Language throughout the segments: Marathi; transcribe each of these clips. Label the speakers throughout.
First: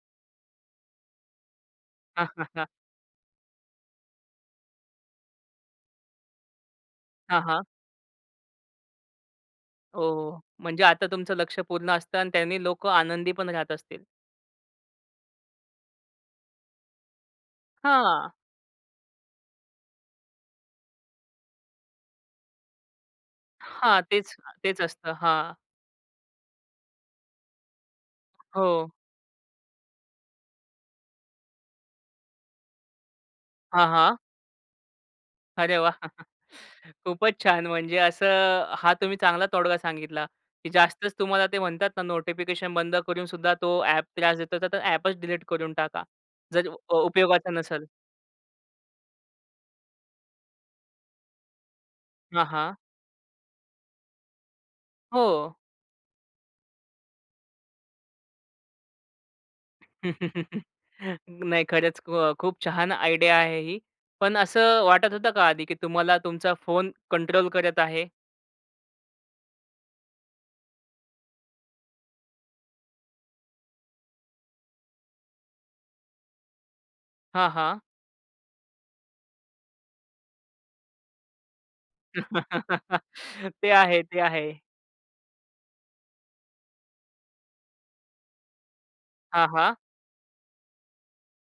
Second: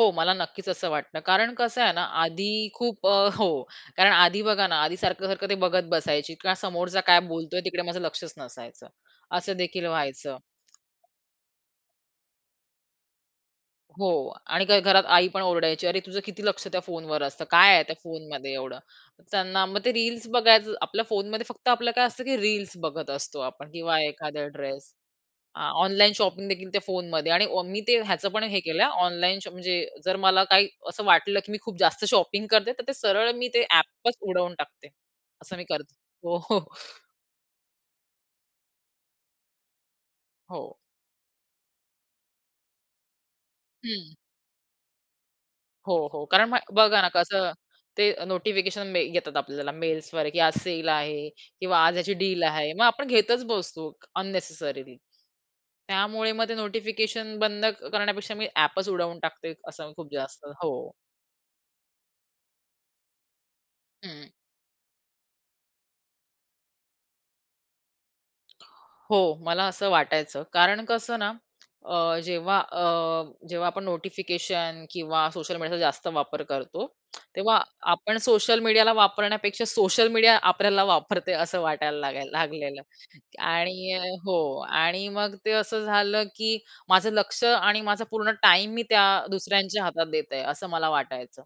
Speaker 1: हो मला नक्कीच असं वाटतं. कारण कसं आहे ना
Speaker 2: हां, हां,
Speaker 1: आधी
Speaker 2: हां.
Speaker 1: खूप अ हो कारण आधी बघा ना आधी सारखं-सारखं ते बघत बसायची किंवा समोरचा काय
Speaker 2: हां,
Speaker 1: बोलतोय
Speaker 2: हां.
Speaker 1: तिकडे माझं लक्षच नसायचं. असं देखील
Speaker 2: हो,
Speaker 1: व्हायचं.
Speaker 2: हो. म्हणजे आता तुमचं लक्ष पूर्ण असतं आणि त्यांनी लोकं आनंदी पण राहत असतील.
Speaker 1: हो, आणि काय घरात आईपण ओरडायची. "अरे तुझं किती लक्ष त्या फोनवर असतं काय आहे त्या
Speaker 2: हां.
Speaker 1: फोनमध्ये एवढं." त्यांना मग ते रील्स बघायचं आपल्या फोनमध्ये फक्त आपलं काय असतं, की रील्स बघत असतो आपण किंवा
Speaker 2: हां. तेच
Speaker 1: एखादा
Speaker 2: तेच
Speaker 1: ड्रेस
Speaker 2: असतं हां.
Speaker 1: अ, ऑनलाईन शॉपिंगदेखील त्या फोनमध्ये आणि मी ते ह्याचं पण हे केलं हा
Speaker 2: हो.
Speaker 1: ऑनलाईन शॉप म्हणजे जर मला काही असं वाटलं, की मी खूप जास्त शॉपिंग करते तर ते सरळ मी ते
Speaker 2: हां, हां.
Speaker 1: ॲपच उडवून टाकते. असं मी
Speaker 2: अरे वाह!
Speaker 1: करते हो.
Speaker 2: खूपच छान म्हणजे असं हा तुम्ही चांगला तोडगा सांगितला, की
Speaker 1: हो.
Speaker 2: जास्तच तुम्हाला ते म्हणतात ना नोटिफिकेशन बंद करून सुद्धा तो ॲप
Speaker 1: हं.
Speaker 2: त्रास देतो तर ॲपच डिलीट करून
Speaker 1: हो,
Speaker 2: टाका.
Speaker 1: हो. कारण मग
Speaker 2: जर अ,
Speaker 1: बघा ना
Speaker 2: उपयोगाचा
Speaker 1: कसं
Speaker 2: नसेल.
Speaker 1: ते नोटिफिकेशन येतात आपल्याला मेल्सवर, की आज सेल आहे किंवा आज ह्याची डील
Speaker 2: हां,
Speaker 1: आहे.
Speaker 2: हां.
Speaker 1: मग आपण घेतच बसतो अननेसेसरीली.
Speaker 2: हो.
Speaker 1: त्यामुळे मग ते नोटिफिकेशन बंद करण्यापेक्षा मी ॲपच उडवून टाकते. असं खूप जास्त हो.
Speaker 2: नाही खरंच अ, खूप छान आयडिया आहे ही.
Speaker 1: हं.
Speaker 2: पण असं वाटत होतं का आधी, की तुम्हाला तुमचा फोन कंट्रोल करत आहे?
Speaker 1: हो मला असं वाटायचं कारण कसं ना अ, जेव्हा अ, जेव्हा आपण नोटिफिकेशन किंवा सोशल मीडियाचा जास्त वापर करतो
Speaker 2: हां,
Speaker 1: तेव्हा
Speaker 2: हां.
Speaker 1: आपण सोशल मीडियाला वापरण्यापेक्षा सोशल मीडिया आपल्याला वापरते असं वाटायला लागाय लागलेलं.
Speaker 2: ते
Speaker 1: आणि
Speaker 2: आहे, ते
Speaker 1: हो
Speaker 2: आहे.
Speaker 1: आणि मग ते असं झालं की माझं लक्ष आणि माझा पूर्ण टाईम मी त्या
Speaker 2: हां, हां.
Speaker 1: दुसऱ्यांच्या हातात देत आहे असं मला वाटायचं.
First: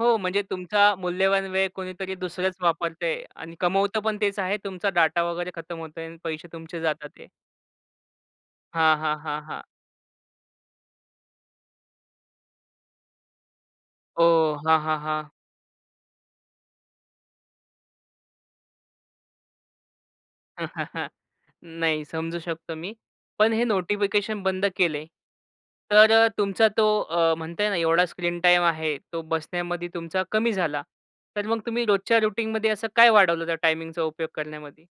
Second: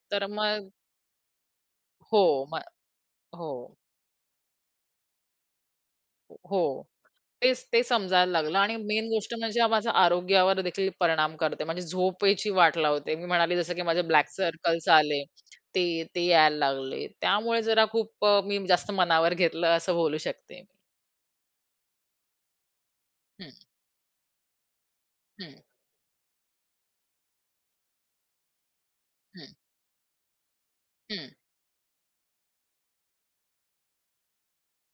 Speaker 2: हो
Speaker 1: तर
Speaker 2: म्हणजे
Speaker 1: मग.
Speaker 2: तुमचा मूल्यवान वेळ कुणीतरी
Speaker 1: हो,
Speaker 2: दुसरंच
Speaker 1: मग
Speaker 2: वापरतंय आणि
Speaker 1: हो.
Speaker 2: कमवत पण तेच आहे तुमचा डाटा वगैरे खतम होतोय आणि पैसे
Speaker 1: हो
Speaker 2: तुमचे जातात आहे.
Speaker 1: तेच, तेच समजायला लागलं आणि
Speaker 2: हां,
Speaker 1: मेन
Speaker 2: हां,
Speaker 1: गोष्ट
Speaker 2: हां, हां.
Speaker 1: म्हणजे माझा आरोग्यावर देखील परिणाम करते. म्हणजे झोपेची वाट लावते. मी म्हणाले जसं की माझे
Speaker 2: हो,
Speaker 1: ब्लॅक
Speaker 2: हां,
Speaker 1: सर्कल्स
Speaker 2: हां,
Speaker 1: आले,
Speaker 2: हां.
Speaker 1: ते ते यायला लागले. त्यामुळे जरा खूप अ, मी जास्त मनावर घेतलं असं बोलू शकते मी.
Speaker 2: नाही समजू शकतो मी.
Speaker 1: हं.
Speaker 2: पण हे नोटिफिकेशन बंद केले
Speaker 1: हं.
Speaker 2: तर अ, तुमचा तो अ, म्हणताय ना एवढा स्क्रीन टाईम आहे तो
Speaker 1: हं.
Speaker 2: बसण्यामध्ये तुमचा कमी झाला.
Speaker 1: हं.
Speaker 2: तर मग तुम्ही रोजच्या रुटीनमध्ये असं काय वाढवलं त्या टाईमिंगचा उपयोग करण्यामध्ये?